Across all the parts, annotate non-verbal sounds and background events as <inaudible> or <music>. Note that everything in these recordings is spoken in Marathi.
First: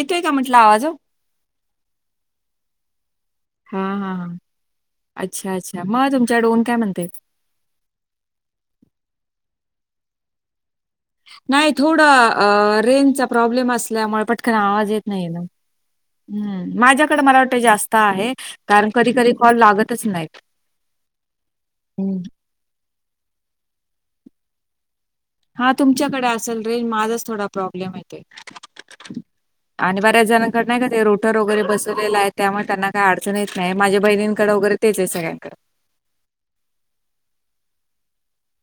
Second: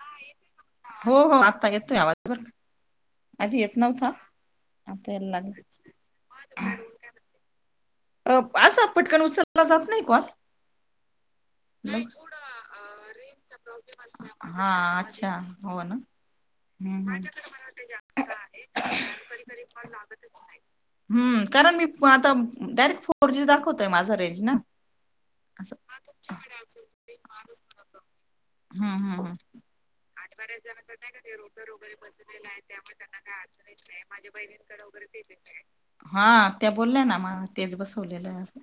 येतोय का म्हटलं आवाज ओ? हो हो आता येतोय आवाज बरका. आधी येत हां नवता हां. आता यायला अच्छा, अच्छा. मग तुमच्या डोन काय लागला. म्हणते? अ असा पटकन उचलला जात नाही कॉल. नाही थोड रेंजचा प्रॉब्लेम असल्यामुळे, पटकन आवाज हा येत नाही अच्छा ना. हो ना हम्म माझ्याकडे मला वाटतं जास्त आहे, कारण कधी कधी कॉल लागतच नाहीत. हम्म कारण मी हं. आता, डायरेक्ट फोर जी दाखवतोय माझा रेंज ना. हा असं तुमच्याकडे असेल रेंज, माझाच थोडा प्रॉब्लेम येते. हम्म हम्म हम्म आणि बऱ्याच जणांकडे नाही का ते रोटर वगैरे बसवलेले आहे, त्यामुळे त्यांना काही अडचण येत नाही, माझ्या बहिणींकडे वगैरे तेच आहे सगळ्यांकडे. हा त्या बोलल्या ना, म तेच बसवलेलंय अस.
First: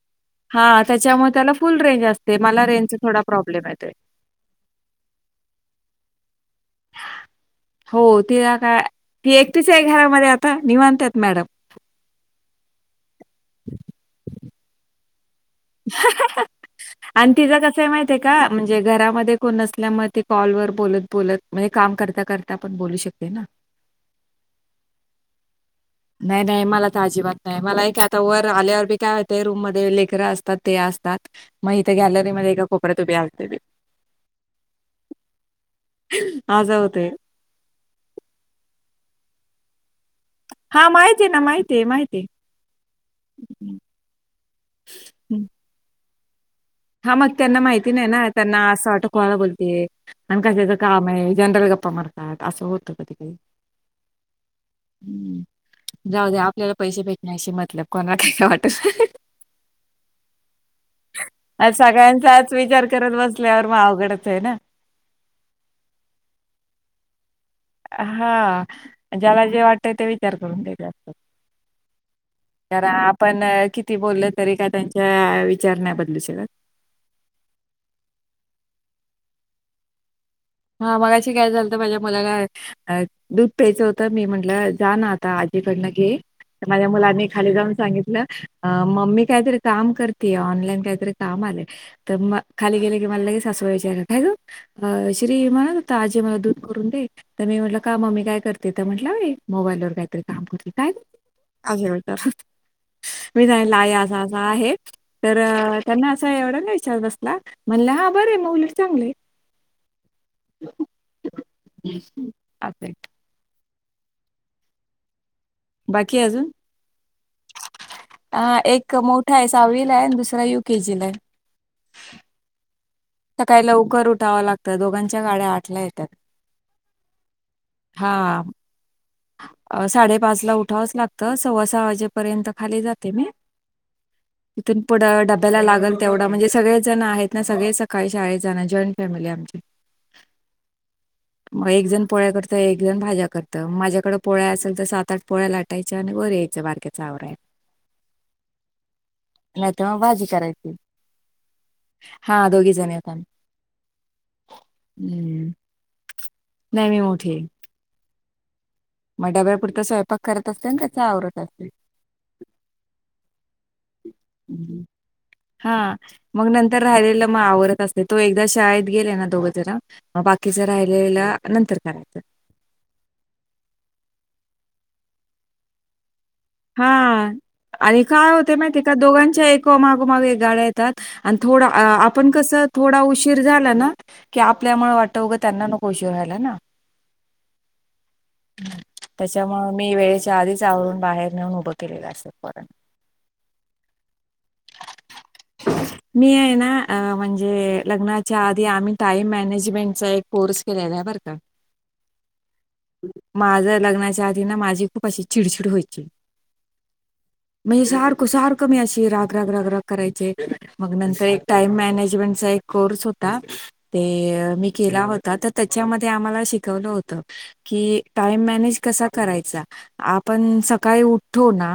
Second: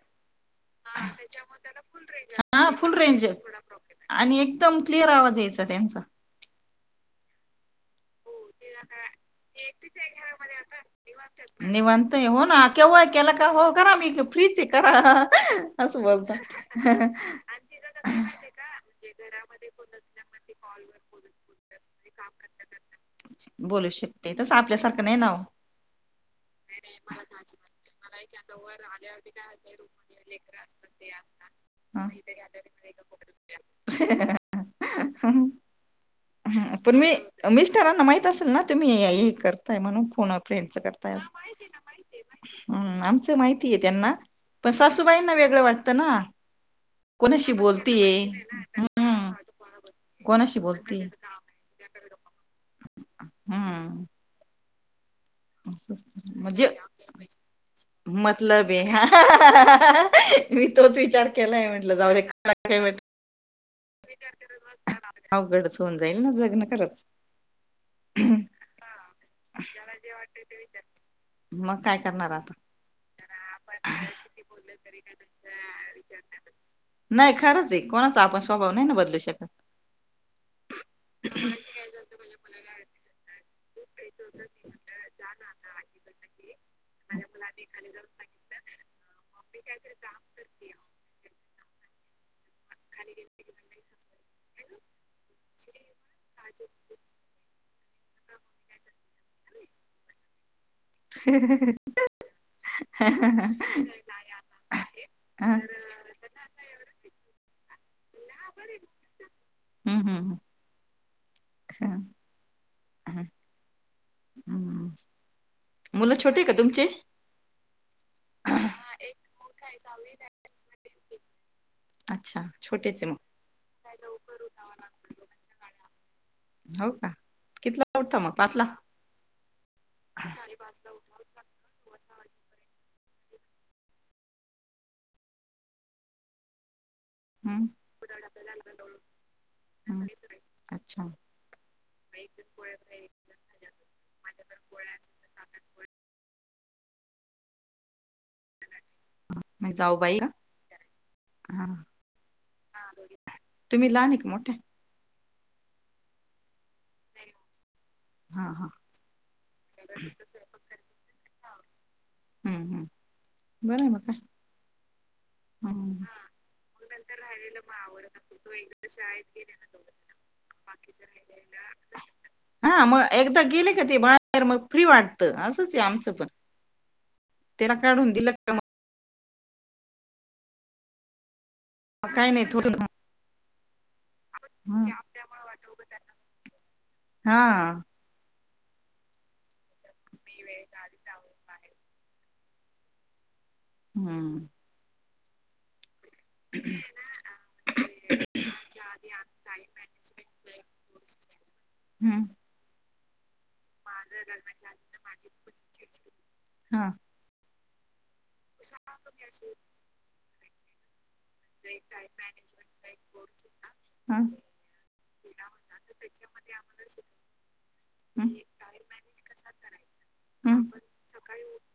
हा त्याच्यामुळे त्याला फुल रेंज असते, मला हा फुल रेंजचा थोडा रेंज प्रॉब्लेम येतोय. आणि एकदम क्लिअर आवाज यायचा त्यांचा. हो, तिला काय ती एकटीच आहे घरामध्ये आता निवांत आहेत मॅडम. निवांतय हो ना. केव्हा केला का हो करा, मी फ्रीच करा, अस बोलता. आणि तिच कसंय माहिते का? म्हणजे घरामध्ये कोण नसल्यामुळे कॉलवर बोलत बोलत म्हणजे का म करता, करता पण बोल बोलू शकते, तस आपल्यासारखं नाही नाव. नाही नाही मला त अजीबात नाही, मला एक आता वर आल्यावर बी, काय होते रूम मध्ये लेकर असतात, ते असतात. मग इथ गॅलरी मध्ये एका कोपऱ्यात उभी असते मी. हम्म, असं पण होतंय. मी मी मिस्टरांना माहीत असेल ना, तुम्ही हे करताय म्हणून. फोन अ फ्रेंडच हा करताय माहितीय असं. ना, माहिते माहिते. हम्म आमचं माहितीय त्यांना, पण सासूबाईंना हम्म. वेगळं वाटतं ना. हा मग कोणाशी त्यांना माहिती नाही बोलतीये ना, त्यांना असं वाट हम्म कोनाला बोलते आणि कोणाशी कशाच बोलतीये कामे, जनरल गप गप्पा मारतात, असं होत कधी काधी. हम्म म्हणजे आपल्याला पैसे <unintelligible> भेटण्याशी मतलब कोणाला काय मतलब वाटत आहे मी तोच विचार केला. आ सगळ्यांचाच विचार करत बसल्यावर मग अवघडच आहे ना. अवघडच होऊन जाईल ना जगण खराच. हा ज्याला जे वाटत ते विचारत. असत मग काय करणार आता <unintelligible> पण किती बोलल तरी काय त्यांच्या विचारण्या बदलू शकत. नाही खरंच आहे कोणाचा आपण स्वभाव नाही ना बदलू शकत. हा मगाशी काय झाल, तर माझ्या मला काय दू पच होतं मी म्हंटलं जा ना आता आजीकडनं घे. माझ्या मुलांनी खाली जाऊन सांगितलं, मम्मी काहीतरी काम करतेय ऑनलाईन काहीतरी काम. त म खली गेल की लगेच मला सासुबाई विचारलं काय ग. म्हणत हो आजी मला दूध करून दे, तर मी म्हटलं का मग ममी काय करते, तर म्हटलं मोबाईल वर काहीतरी काम कर. ह <unintelligible> मी जायला आई आझझा आहे, तर त्यांना असा एवढा ना विच्वा बसला. मल्हार. हम्म. हम्म असं आहे. हम्म. हम्म हम्म, मुलं छोटे का? तुमचे. हा एक मोठाय साहावीलाय, आणि दुसरा युकेजीलाय. अच्छा छोटेच आहे मग सकायला उकर उठावं लागतं दोघांच्या गाड्या आटल्या येतात हो का किथला उटत मग हा पाचला. अ हं, साडेपाच ला उठावंच लागतं, सव्वा सहा वाजेपर्यंत खाली जात. ी तथून पुढं डब्याला लागल तेवढं म्हणजे सगळे. जण आहेत ना सगळे सकाळी शाळेत जाण जॉईंट फॅमिली आमची. हं. अच्छा मग एक जण पोळ्या करत, एक जण भाज्या करत माझ्या पोळ्या असेल तर सात आठ पोळ्या लाटायच्या, आणि बर यायचं बारक्याचा आवरा. ह. <unintelligible> नाही तर मग बाजी करायची. हां हा दोघी जण यता तुम्ही लहान आहे का मोठ्या? हम्. नाही मी मोठी. हा हा. मग डाब्यापुरत स्वयंपाक करत असते, ना त्याचा आवरत असते. हम्म हम्म बरं म का. हा मग नंतर राहिलेलं मग आवरत असते, तो एकदा शाळेत गेले ना दोघं जरा. बाकीच राहिलेला नंतर करायचं. हा मग एकदा गेले का ते बाहेर मग फ्री वाटतं असंच आमचं पण. हा त्याला आणि काढून दिलं काय होते माहिती का दोघांच्या एक मागोमागे एक गाड्या येतात आणि. थोडा मग आपण काही नाही कसं थोडं थोडा उशीर झाला ना की आपल्यामुळे वाट ग त्यांना नको उशीर झाला ना. हा. त्याच्यामुळ मी वेळेच्या आधीच आवरून बाहेर नेऊन उभं केलेलं असेल पर्ण. हं, मी आहे ना म्हणजे लग्नाच्या आधी आम्ही टाइम मॅनेजमेंटचा एक कोर्स केलेला. बर का. हम्म. माझं लग्नाच्या आधी ना माझी खूप अशी चिडचिड व्हायची. हा. म्हणजे सारखं सारखं मी अशी रागराग रागराग करायचे मग न टाइम मॅनेजमेंटचा एक कोर्स होता हां. ते मी केला होता तर त्याच्यामध्ये शव हो क हं, टाम म क कराय आपण हं, सकाळी होो ना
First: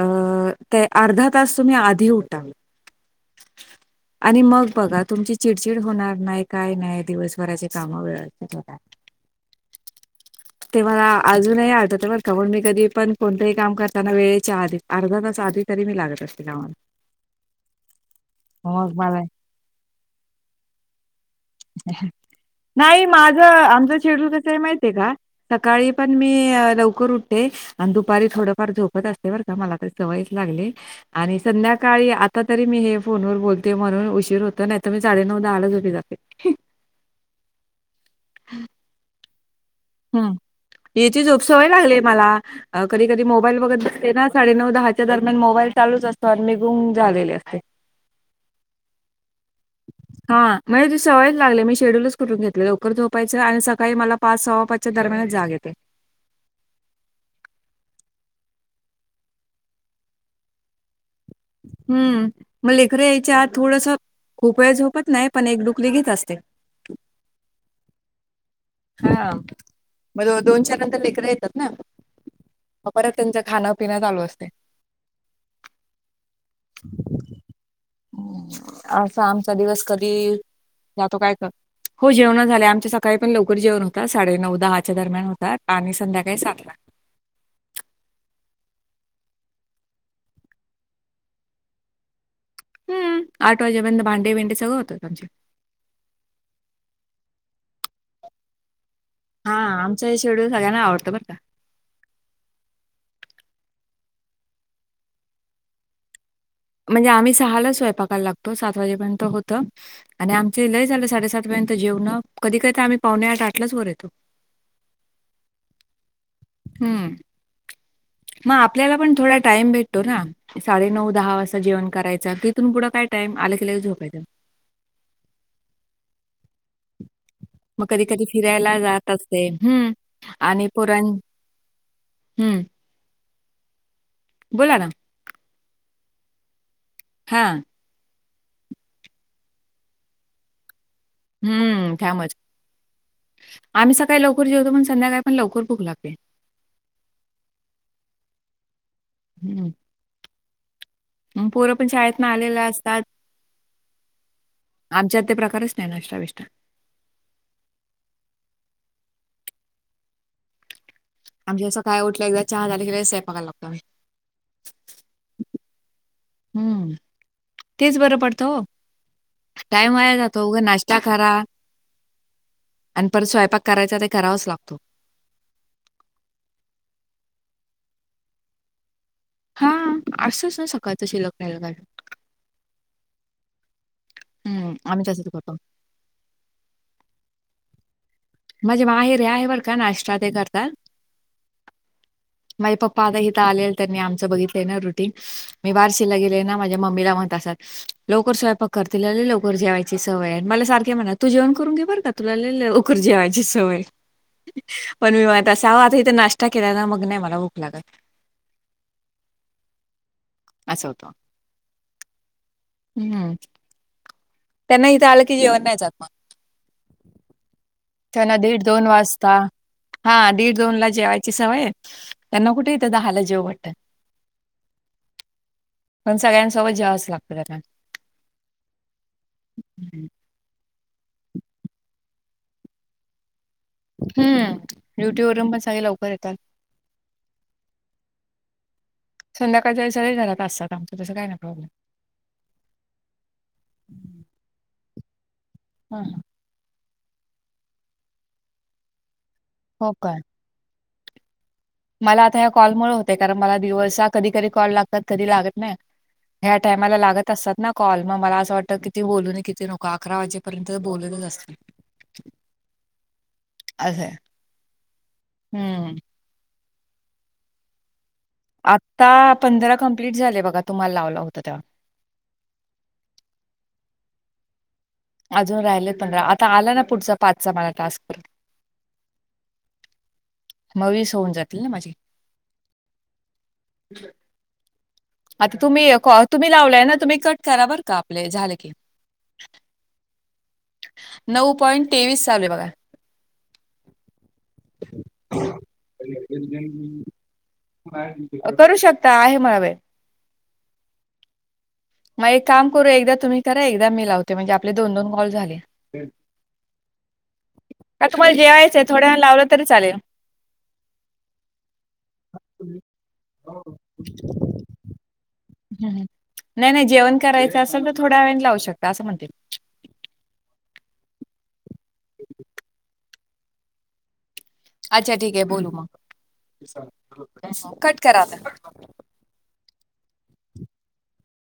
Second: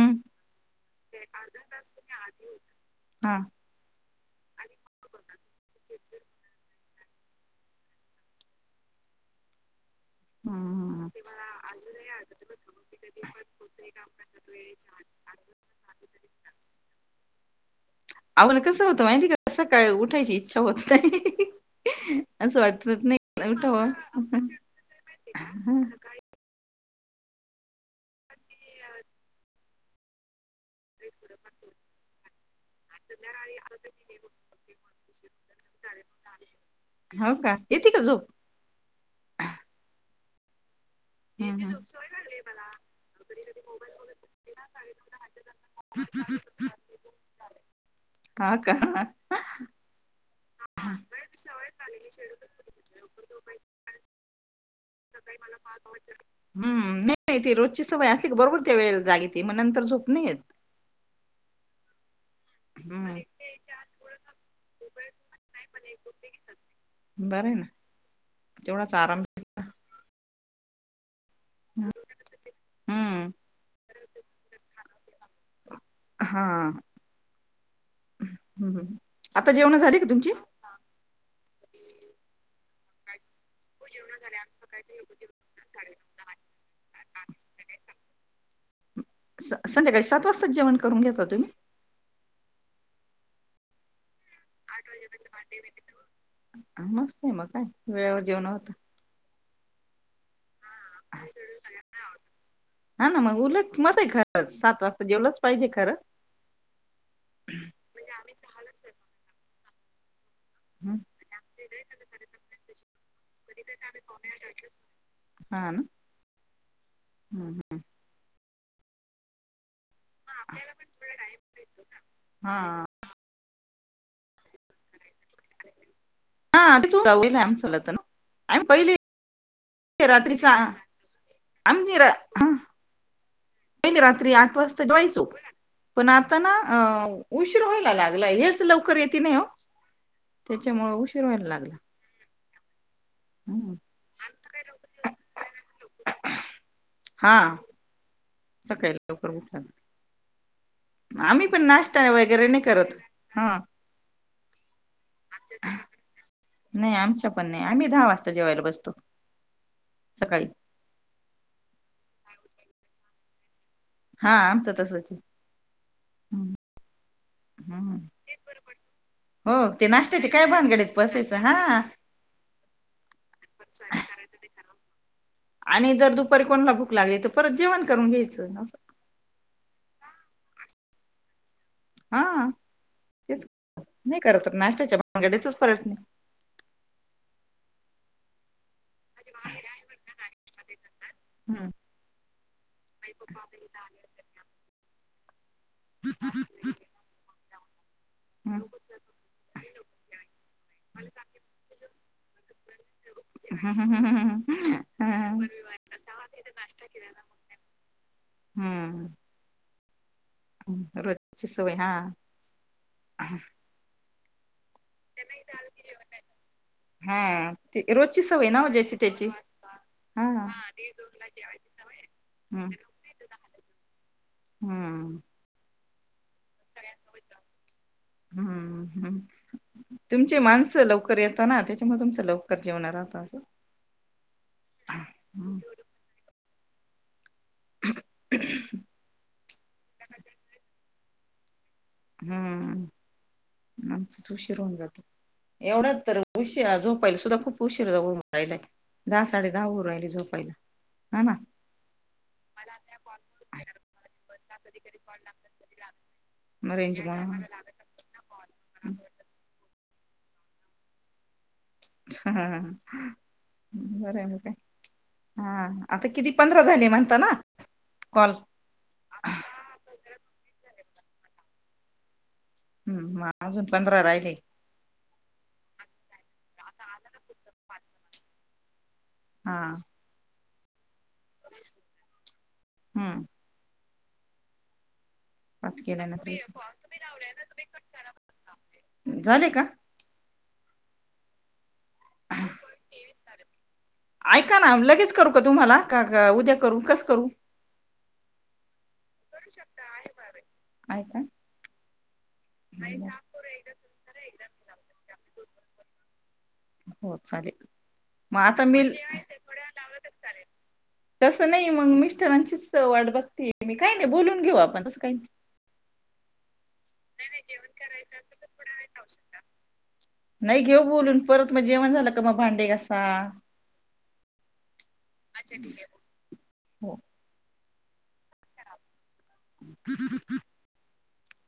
अ ते अर्धा तास तुम्ही आधी उठाल हा आणि मग बघा तुमची चिडचिड होणार नाही काय नाही दिवसभराचे काम वथ हो ते मला हं. अजूनही आडत ते का म्हून मी कधी पण कोणतही काम करताना वेळेच्या आधी अर्धा तास आधी तरी मी लागत असते कामाला आवला कसं मग होत माहिती मला कसं काय उठायची इच्छा होत असं वाटत नाही माझं उठावं. आमचं चेडू कसं आहे माहित हं, सकाळी पण मी कर उठते आणि दुपारी थोडफार झोपत असते बर का मला तर सवयच लागली आणि संध्याकाळी आता तरी मी हे फोनवर बोलते म्हणून उशीर होतो नाही तर मी साडे नऊ दहा आला झोप जाते हो का येते का झोप हम याची हं, झोपसवय हं. लागली मला कधी कधी मोबाईल बघत बसते ना साडे नऊ दहाच्या दरम्यान मोबाईल चालूच असतो आणि निघून झालेले असते हा का <unintelligible> हां म्हणजे ती सवयच लागली मी शेड्यलच कुून घेतले लवकर थोपायं आणि सकाळी मला पाच सववा पाचच्या दरम्यान ्म त रोजची सवय बरोबर त्या वेळेला जागे त मग नंतर झोप नाही येत हम्म मग लेकर हं, यायच्या आत थोडस खूप वेळ झोपत नाही पण एक दुखली घत असते बर आहे ना तेवढाच आराम. हा मग दोन चार नंतर लेकर आहेत परत हं, त्यांच खाण पिणं चालू असते हा असा आमचा दिवस झाली का कधी तुमची? जातो काय कर हो जेवणा झालं आमच्या सकाळी पण लो नाकूर जेवरून होता साडे नऊ दहाच्या दरम्यान होता आणि संध्याकाळी सात ला संध्याकाळी सात वाजताच जेवण करून घेता तुम्ही हम्म आठ वाजे बंद भांड आठ वाेपर्य मस्त आहे मग काय वेळेवर जेवण होत हा आमचा ह सेड हा ना मग उलट मस्त खरच सात वाजता जेवलच पाहिजे खरं म्हणजे आम्ही सहाला स्वयंपाकायला लागतो सात वाजेपर्यंत होत आणि आमचे लय झालं साडेसात पर्यंत जेवण कधी कधता आम्ही पावणे आठ आठलाच वर येतो हा ना हम्म मग आपल्याला पण थोडाइम भेट साडे नऊ दहा वाज जेवण कराय तथून पुढ हा कायम ला झोपायचं हा तेच होध होईल आम चला मग तर कधी-कधी ना आ् फिरायला पहिले जात असते. हं. रात्री स आणि पोरां आमनीरा ह हं. ग रात्री आठ बोला वाजता ना. वायचो पण आता ना हां. उशीर व्हायला लाग लाग हेच लवकर येते नाही हो त्याच्यामुळे उशीर व्हायला लागला हं. त्यामुळेच. हम्म. आम्ही सकाळी लवकर जेवतो पण संध्याकाळी पण लवकर भुक लागते हा सकाळी लवकर उठा हं. आम्ही मग पण पोरं नाश्ता शाळेतनं वगैरे आलेले नाही करत असतात. हा आमच्यात ते प्रकारच नाही नाश्ता-बिष्टा. नाही आमच्या पण नाही आम्ही दहा वाजता जेवायला बसतो सकाळी आमसं काय उठलं एकदा चहा झालं कयायलागतो हा आमचं तसच हम्म हम्म. तेच बरं पडतं हो हो ते टाइम आयग नाश्त्याचे त काय उग भानगडीत नाश्ता खरा बसायचं हा आणि परत स्वयंपाक करायचा ते करावाच लागतो आणि जर दुपारी कोणला भूक लागली तर परत जेवण करून घ्यायचं असं हा असच ना सकाळ तशी लगत हा तेच नाही करत हम्म. नाश्त्याच्या आम्ही तसंच बागाड्यातच करतो. परत नाही जेहेरे आहे बर का नाश्र ते करताात हम्म माझ पप्पा आता इिथ आलेल त्यांनी आमचं बघितलंय ना रुटी मी बार्शीला गेले ना माझ्या मम्मीला म्हणत असत लवकर सवय प कर तिला लवकर जेवायची सवय आणि मला सारखे म्हणा तू जेवण करून घे बर का तुला जेवायजी सवय पण मी मा हम्म असव आता इथे नाश्ता केला ना मग नाही मला भूक लागत हम्म असं होतं. रोजची सवय हा त्यांनाहीथं आलं की जेवण नाही जातमा हा ते रोजची त्यांना सवय ना दीड ओ दोन ज्याची त्याची वाजता हा दीड दोन ला जेवायची सवय आहे त्यांना हम्म कुठे इथं दहाला जेव वाटतं हम्म पण सगळ्यांसोबत जेवावंच लागतं त्यांना. हम्म हम् तुमचे माणसं लवकर लवकर येताना त्याच्यामुळे तुमच लवकर जेवणार आहता अस हम्म ड्युटी वरून पण सगळे लवकर येतात <unintelligible> संध्याकाळीच्याळीगळे घरात असतात आमं तसं काय नाही प्रॉब्लेम हम्म आमचच उशीर होऊन जातो एवढाच हा तर हा. उशी झो पाहिला सुद्धा खूप उशीर होतयला दहा साडे दहा उर हो राहिली काय? झोपायला हा ना मला आता ह्या कॉलमुळे होते कारण मला दिवसा कधी कधी कॉल लागतात कधी लागत नाही ह टामाला रेंज मुळं लागत असतात ना कॉल मग मला असं वाटतं किती बोलू कि ते नको अकरा वाजेपर्यंत बोललेच असतील ह असं आहे. बर हा हम्म. आता किती पंध म्हण क आता पंधरा कंप्लीट झाले बघा तुम्हाला लावलं होत तेव्हा हम्म अजून पंधरा राहिले अजून राहिलेत आता आला ना पुढचा <unintelligible> हा मवीस होऊन जातील ना माझी हम्म आता पाच तुम्ही केल्यानंतर वीस तुम्ही लावलाय ना तुम्ही कट करा बर का आपले झालं की झाले का नऊ पॉइंट तेवीस चावले बघा ऐका ना लगेच करू का तुम्हाला का उद्या करू कस करू बघा. करू शकता आहे मणा वळ आय का मग एक काम करू एकदा तुम्ही करा एकदा मी लावते म्हणजे आपले दोन दोन कॉल झाले हो चालेल <inaudible> काक मला मग आता जेवायचंय मी थोडं लावलं तरी चालेल <inaudible> तसं नाही मग मिस्टरांचीच वाट बघते मी काही नाही बोलून घेऊ आपण तं काही <inaudible> <inaudible> ह नाही नाही जेवण करायचं असेल तर थोडं व लावू शकता असं म्हणते नाही घेऊ बोलून परत मग जेवण झालं का मग भांडे कसा <inaudible> अच्छा ठीक आहे बोलू <inaudible> मग कट करता किती कि <inaudible>